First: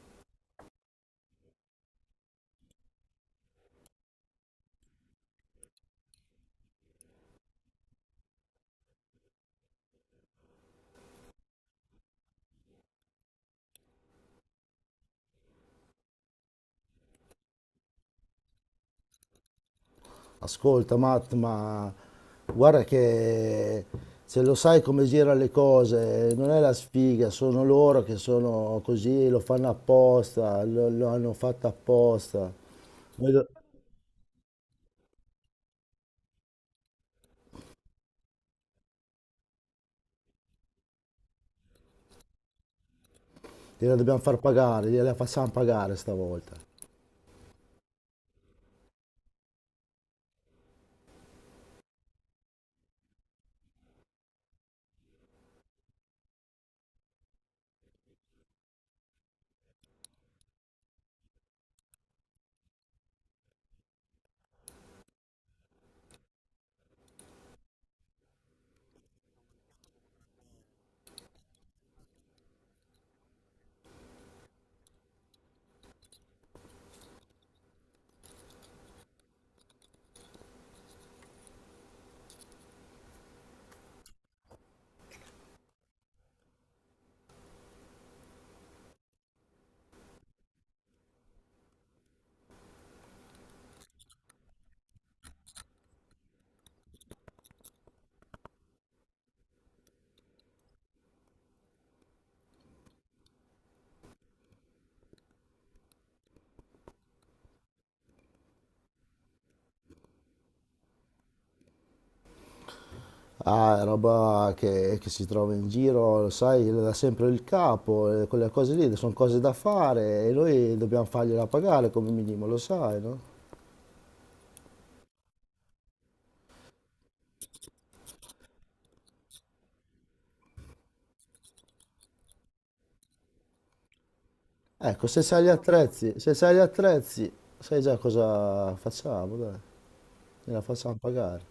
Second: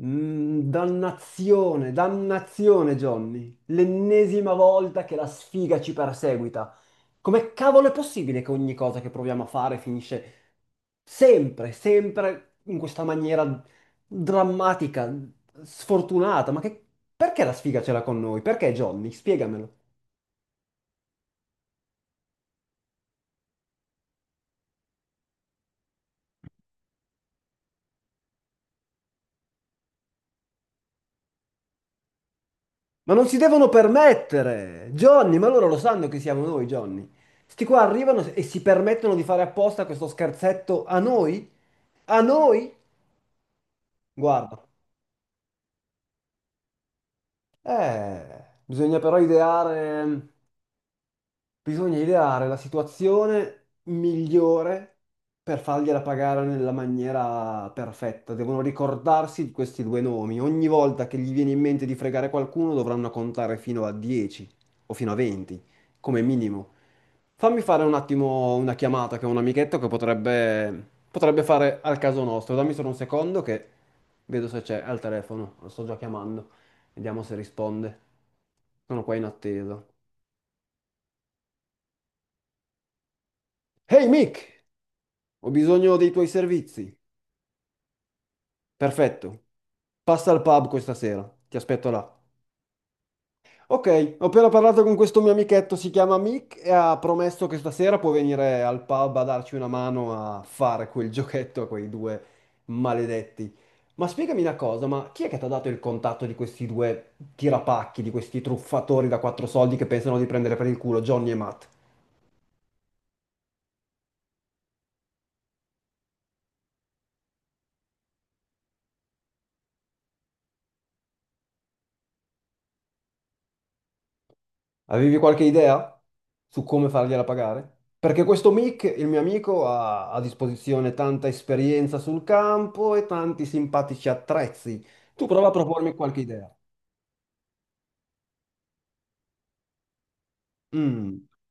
Dannazione, dannazione, Johnny. L'ennesima volta che la sfiga ci perseguita. Come cavolo è possibile che ogni cosa che proviamo a fare finisce sempre, sempre in questa maniera drammatica, sfortunata? Ma che... perché la sfiga ce l'ha con noi? Perché, Johnny? Spiegamelo. Ascolta Matt, ma guarda che se lo sai come girano le cose, non è la sfiga, sono loro che sono così, lo fanno apposta, lo hanno fatto apposta. Ma non Noi si do- devono permettere, Johnny, ma loro lo sanno che siamo noi, Johnny. Sti qua arrivano e si permettono di fare apposta questo scherzetto a noi? A noi? Gliela dobbiamo far Guarda, pagare, gliela facciamo pagare stavolta. Bisogna però ideare. Bisogna ideare la situazione migliore per fargliela pagare nella maniera perfetta. Devono ricordarsi di questi due nomi. Ogni volta che gli viene in mente di fregare qualcuno, dovranno contare fino a 10 o fino a 20, come minimo. Fammi fare un attimo una chiamata che ho un amichetto che potrebbe fare al caso nostro. Dammi solo un secondo che vedo se c'è al telefono. Lo sto già chiamando. Vediamo se risponde. Sono qua in attesa. Ehi Mick! Ho bisogno dei tuoi servizi. Perfetto. Passa al pub questa sera. Ti aspetto là. Ok, ho appena parlato con questo mio amichetto, si chiama Mick, e ha promesso che stasera può venire al pub a darci una mano a fare quel giochetto a quei due maledetti. Ma spiegami una cosa, ma chi è che ti ha dato il contatto di questi due tirapacchi, di questi truffatori da quattro soldi che pensano di prendere per il culo, Johnny e Matt? Ah, è roba che si trova in giro, lo sai, le dà sempre il capo, quelle cose lì sono cose da fare e noi dobbiamo fargliela pagare come minimo, lo sai, no? Avevi qualche idea su come fargliela pagare? Perché questo Mick, il mio amico, ha a disposizione tanta esperienza sul campo e tanti simpatici attrezzi. Ecco, Tu prova a propormi qualche se idea. sai gli attrezzi, sai già cosa facciamo, dai, gliela facciamo Mm. pagare.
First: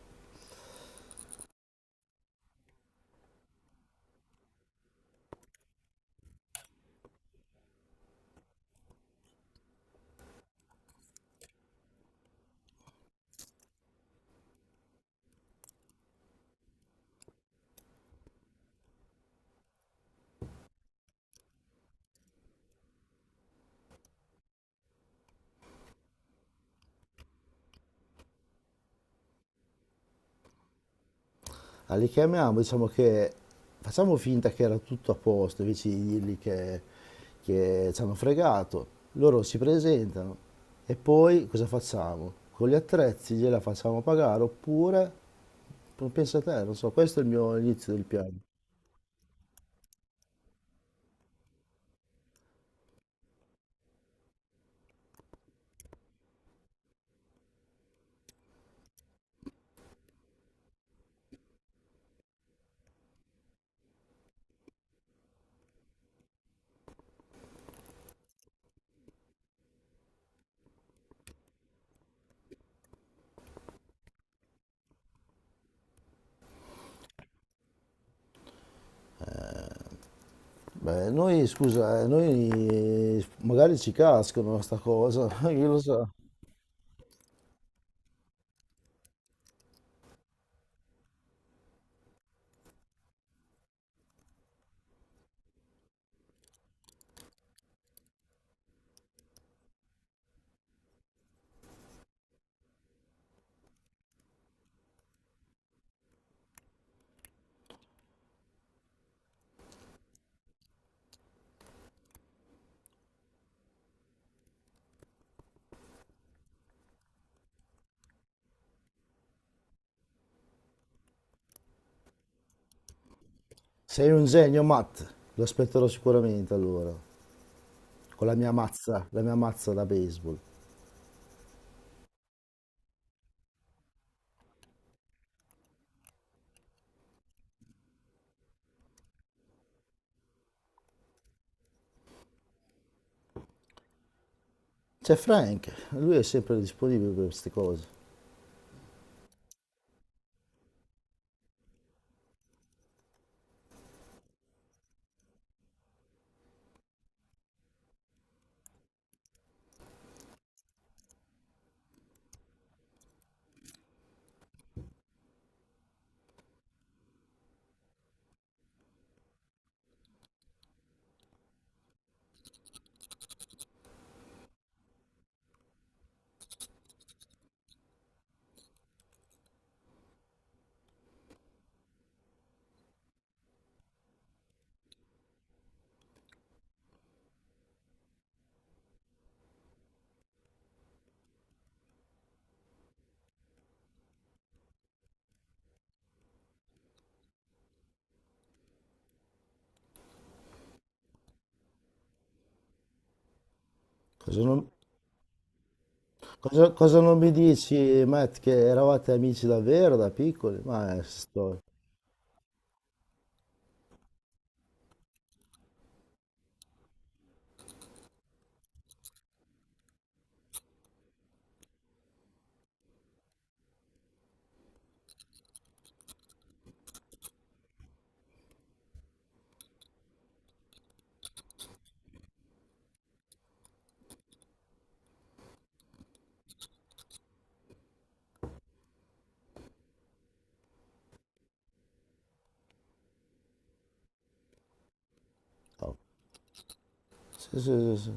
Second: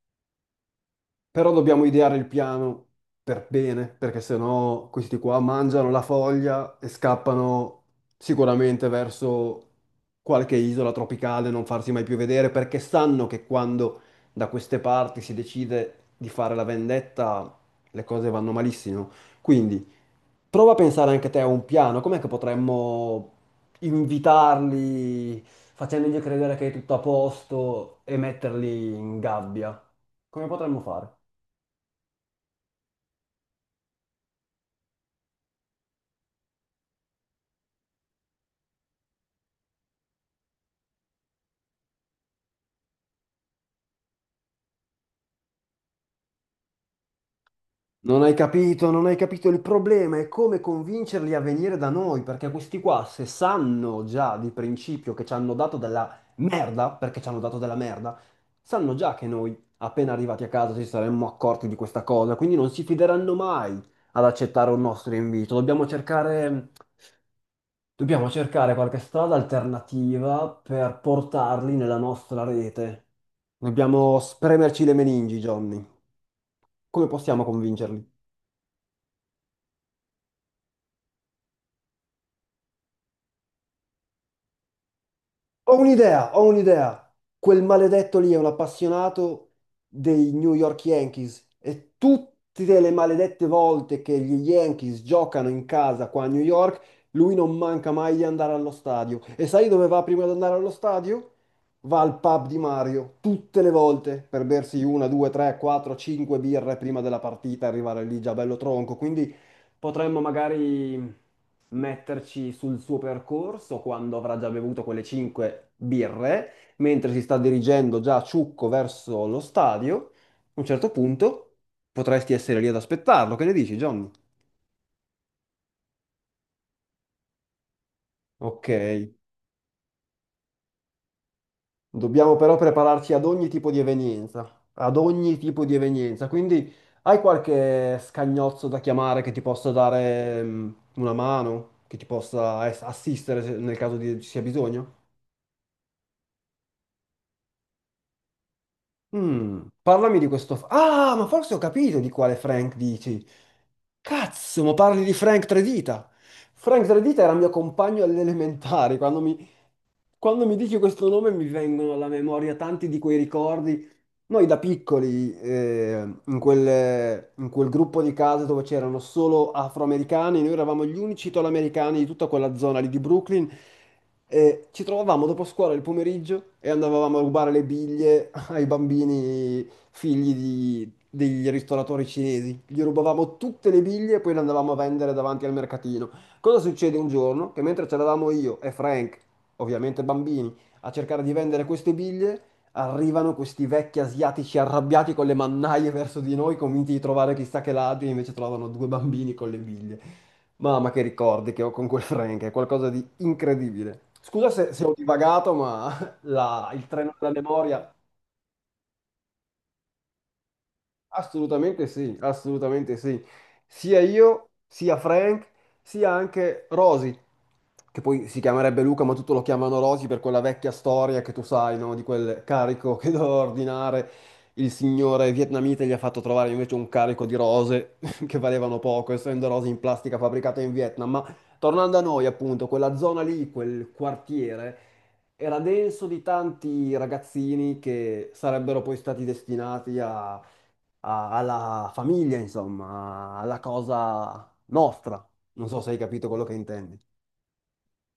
Però dobbiamo ideare il piano per bene, perché sennò questi qua mangiano la foglia e scappano sicuramente verso qualche isola tropicale, non farsi mai più vedere, perché sanno che quando da queste parti si decide di fare la vendetta, le cose vanno malissimo. Quindi prova a pensare anche te a un piano, com'è che potremmo invitarli facendogli credere che è tutto a posto e metterli in gabbia? Come potremmo fare? Ah, li chiamiamo, diciamo che facciamo finta che era tutto a posto, invece di che ci hanno fregato. Loro si presentano e poi cosa facciamo? Con gli attrezzi gliela facciamo pagare oppure, pensa a te, non so, questo è il mio inizio del Non hai piano. capito, non hai capito. Il problema è come convincerli a venire da noi, perché questi qua, se sanno già di principio che ci hanno dato della merda, perché ci hanno dato della merda, sanno già che noi, appena arrivati a casa, ci saremmo accorti di questa cosa, quindi non si fideranno mai ad accettare un nostro invito. Dobbiamo cercare qualche strada alternativa per portarli nella nostra rete. Dobbiamo spremerci le meningi, Johnny. Come possiamo convincerli? Beh, noi, scusa, noi magari ci cascano sta cosa, io Ho lo so. un'idea, ho un'idea. Quel maledetto lì è un appassionato dei New York Yankees e tutte le maledette volte che gli Yankees giocano in casa qua a New York, lui non manca mai di andare allo stadio. E sai dove va prima di andare allo stadio? Va al pub di Mario, tutte le volte, per bersi una, due, tre, quattro, cinque birre prima della partita, arrivare lì già bello tronco. Quindi potremmo magari metterci sul suo percorso quando avrà già bevuto quelle cinque birre, mentre si sta dirigendo già a ciucco verso lo stadio. A un certo punto potresti essere lì ad aspettarlo. Che ne dici, Sei Johnny? un genio, Matt. Lo aspetterò sicuramente allora, con Ok, la mia mazza da baseball. dobbiamo però prepararci ad ogni tipo di evenienza, ad ogni tipo di evenienza. Quindi hai qualche scagnozzo da chiamare che ti possa dare una mano, che ti possa assistere ci sia bisogno? C'è Frank, lui è sempre disponibile per queste cose. Parlami di questo. Ah, ma forse ho capito di quale Frank dici. Cazzo, ma parli di Frank Tredita. Frank Tredita era mio compagno alle elementari. Quando mi dici questo nome mi vengono alla memoria tanti di quei ricordi. Noi da piccoli, in quel gruppo di case dove c'erano solo afroamericani, noi eravamo gli unici italoamericani di tutta quella zona lì di Brooklyn, e ci trovavamo dopo scuola il pomeriggio e andavamo a rubare le biglie ai bambini figli degli ristoratori cinesi. Gli rubavamo tutte le biglie e poi le andavamo a vendere davanti al mercatino. Cosa succede un giorno? Che mentre c'eravamo io e Frank ovviamente bambini, a cercare di vendere queste biglie, arrivano questi vecchi asiatici arrabbiati con le mannaie verso di noi, convinti di trovare chissà che ladri, e invece trovano due bambini con le biglie. Mamma che ricordi che ho con quel Frank, è qualcosa di incredibile. Cosa Scusa non, se ho divagato, ma il cosa treno non mi della memoria. dici, Matt, che eravate amici davvero da piccoli? Ma è storia. Assolutamente sì, assolutamente sì. Sia io, sia Frank, sia anche Rosy, che poi si chiamerebbe Luca, ma tutto lo chiamano Rosy per quella vecchia storia che tu sai, no? Di quel carico che doveva ordinare il signore vietnamita e gli ha fatto trovare invece un carico di rose che valevano poco, essendo rose in plastica fabbricata in Vietnam. Ma tornando a noi, appunto, quella zona lì, quel quartiere, era denso di tanti ragazzini che sarebbero poi stati destinati a alla famiglia, insomma, alla cosa nostra. Non so se Oh, hai capito quello che intendi. sì, sì, sì, sì.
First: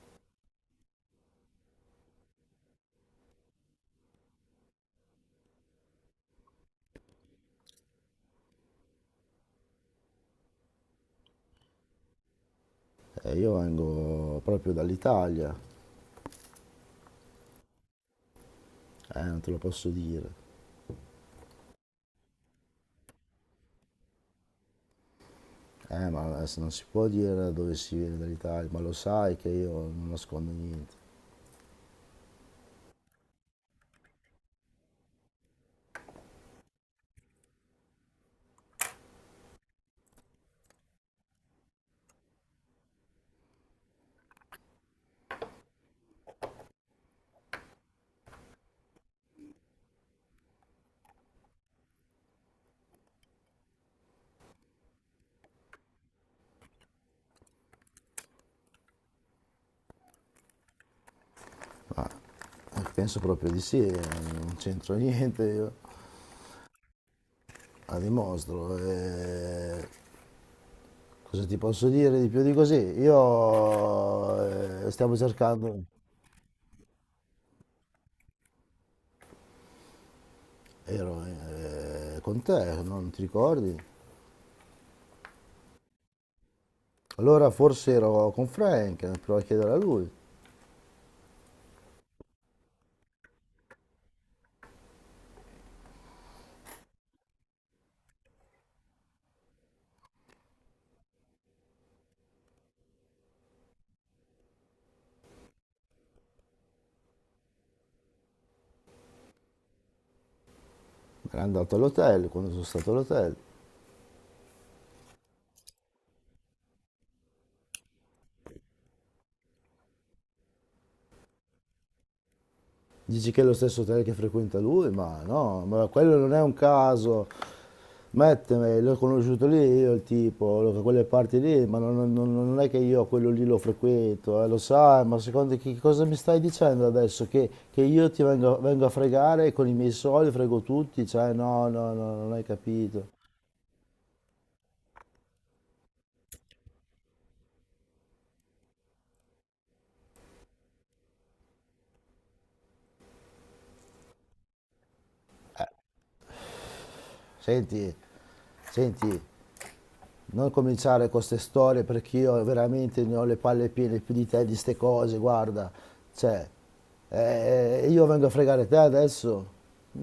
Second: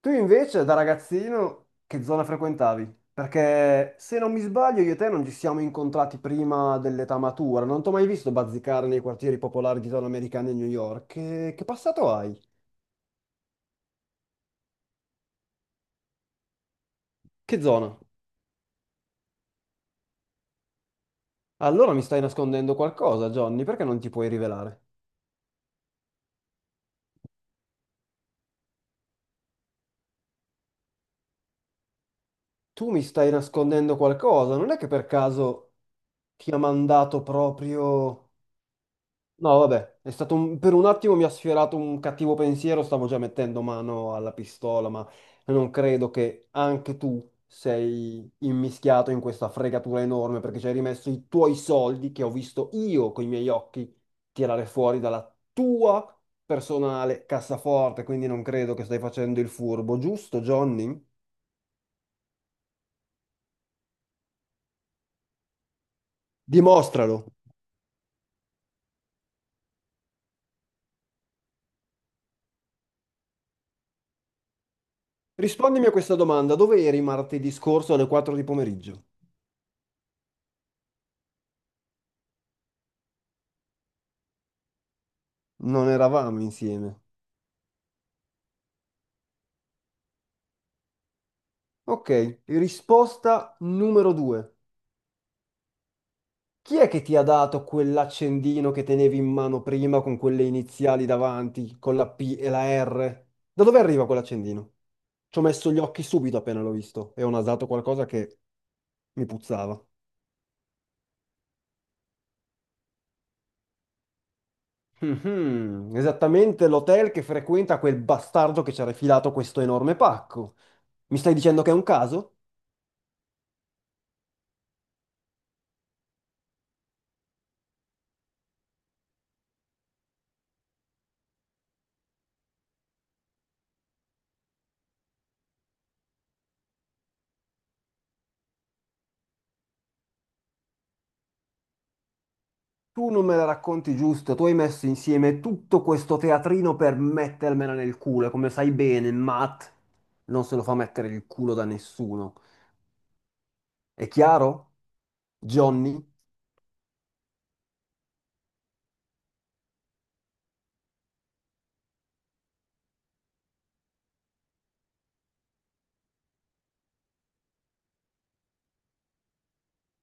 Tu invece, da ragazzino, che zona frequentavi? Perché se non mi sbaglio, io e te non ci siamo incontrati prima dell'età matura. Non ti ho mai visto bazzicare nei quartieri popolari di zona americana di New York. Che passato hai? Io vengo proprio dall'Italia, Che zona? Non te lo posso dire. Allora mi stai nascondendo qualcosa, Johnny, perché non ti puoi rivelare? Ma adesso non si può dire dove si viene dall'Italia, ma lo sai che io non nascondo niente. Tu mi stai nascondendo qualcosa, non è che per caso ti ha mandato proprio. No, vabbè, è stato per un attimo mi ha sfiorato un cattivo pensiero, stavo già mettendo mano alla pistola, ma non credo che anche tu sei immischiato in questa fregatura enorme perché ci hai rimesso i tuoi soldi che ho visto io con i miei occhi tirare fuori dalla tua personale cassaforte, quindi non credo che stai facendo il furbo, giusto, Johnny? Penso proprio di sì, non c'entro niente io. Dimostralo. A dimostro. Cosa ti posso dire di più di così? Io stiamo cercando, Rispondimi a questa domanda, dove eri martedì scorso alle 4 di pomeriggio? ero con te, non ti ricordi? Non eravamo insieme. Allora forse ero con Frank, provo a chiedere a lui. Ok, risposta numero due. Chi è che ti ha dato quell'accendino che tenevi in mano prima con quelle iniziali davanti, con la P e la R? Da dove arriva quell'accendino? Ci ho messo gli occhi subito appena l'ho visto e ho nasato qualcosa che mi puzzava. Era andato all'hotel, quando sono stato all'hotel. Mhm. Esattamente l'hotel che frequenta quel bastardo che ci ha rifilato questo enorme pacco. Mi stai dicendo che è un caso? Dici che è lo stesso hotel che frequenta lui? Ma no, ma quello non è un caso. Metteme, l'ho conosciuto lì io il tipo, da quelle parti lì, ma non è che io quello lì lo frequento, lo sai, ma secondo che cosa mi stai dicendo adesso? Che io ti vengo a fregare con i miei soldi, frego tutti, cioè no, no, no, non hai capito. Tu non me la racconti giusto, tu hai messo insieme tutto questo teatrino per mettermela nel culo, e come sai bene, Matt non se lo fa mettere il culo da nessuno. È chiaro? Johnny? Senti, senti, non cominciare con queste storie perché io veramente ne ho le palle piene più di te di ste cose, guarda. Cioè, io vengo a fregare te adesso?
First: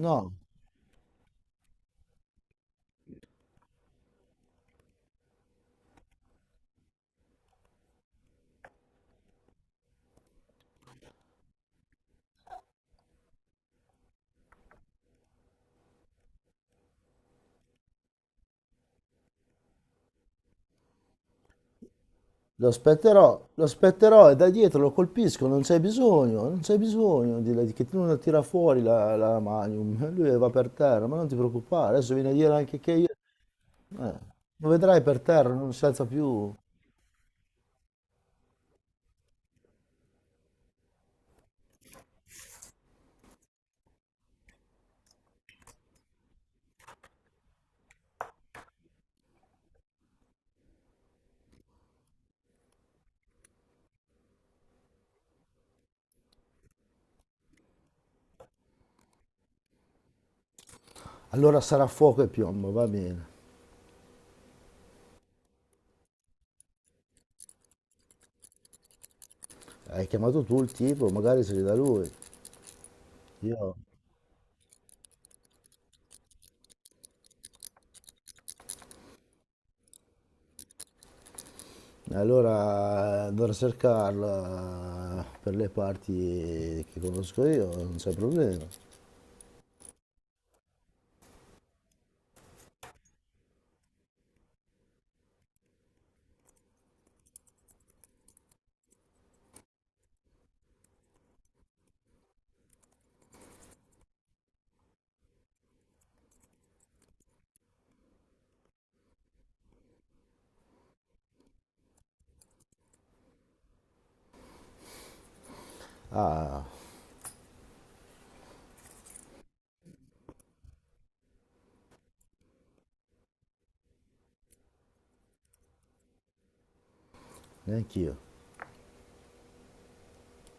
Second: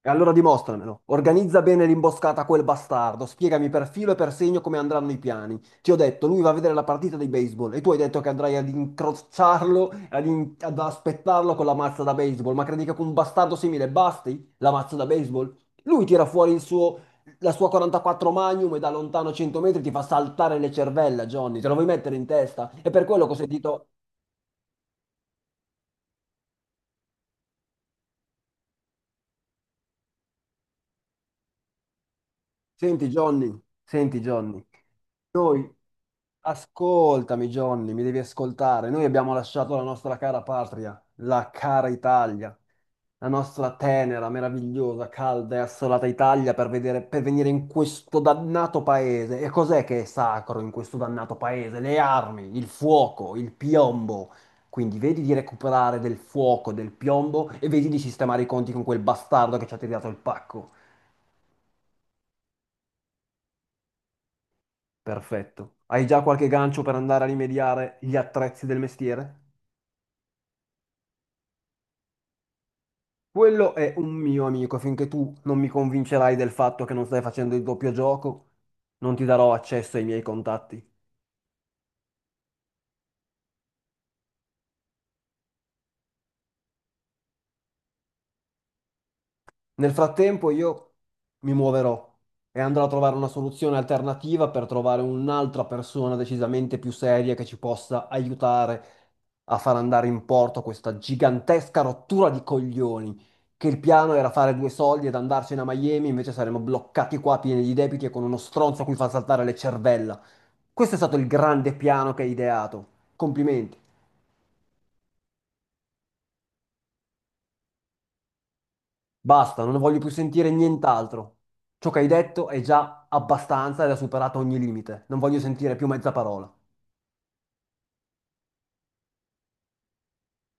E allora dimostramelo. Organizza bene l'imboscata a quel bastardo. Spiegami per filo e per segno come andranno i piani. Ti ho detto, lui va a vedere la partita di baseball e tu hai detto che andrai ad incrociarlo, ad aspettarlo con la mazza da baseball. Ma credi che con un bastardo simile basti la mazza da baseball? Lui tira fuori la sua 44 Magnum e da lontano 100 metri ti fa saltare le cervella, Johnny. Te lo vuoi mettere in testa? È per quello che ho lo sentito... aspetterò e da dietro lo colpisco, non c'è bisogno di che tu non la tira fuori la Magnum, lui va per terra, ma non ti preoccupare, adesso viene a dire anche che io Senti, Johnny, senti, Johnny. lo vedrai per terra, non Noi si alza più. Ascoltami, Johnny, mi devi ascoltare. Noi abbiamo lasciato la nostra cara patria, la cara Italia, la nostra tenera, meravigliosa, calda e assolata Italia per per venire in questo dannato paese. E cos'è che è sacro in questo dannato paese? Le armi, il fuoco, il piombo. Quindi vedi di recuperare del fuoco, del piombo e vedi di sistemare i conti con quel bastardo che ci ha tirato il pacco. Allora sarà fuoco e piombo, va bene. Perfetto. Hai già qualche gancio per andare a rimediare gli attrezzi del mestiere? Hai chiamato tu il tipo, magari se li dà lui. Io Quello è un mio amico, finché tu non mi convincerai del fatto che non stai facendo il doppio gioco, non ti darò accesso ai miei contatti. allora andrò a cercarla per le parti che conosco io, non c'è problema. Nel frattempo io mi muoverò e andrò a trovare una soluzione alternativa per trovare un'altra persona decisamente più seria che ci possa aiutare a far andare in porto questa gigantesca rottura di coglioni, che il piano era fare due soldi ed andarcene a Miami, invece saremmo bloccati qua pieni di debiti e con uno stronzo a cui far saltare le cervella. Questo è stato il grande piano che hai ideato. Complimenti. Ah, Basta, non voglio più sentire nient'altro. Ciò che hai detto è già abbastanza ed ha superato ogni limite. Non voglio sentire più mezza parola. neanch'io.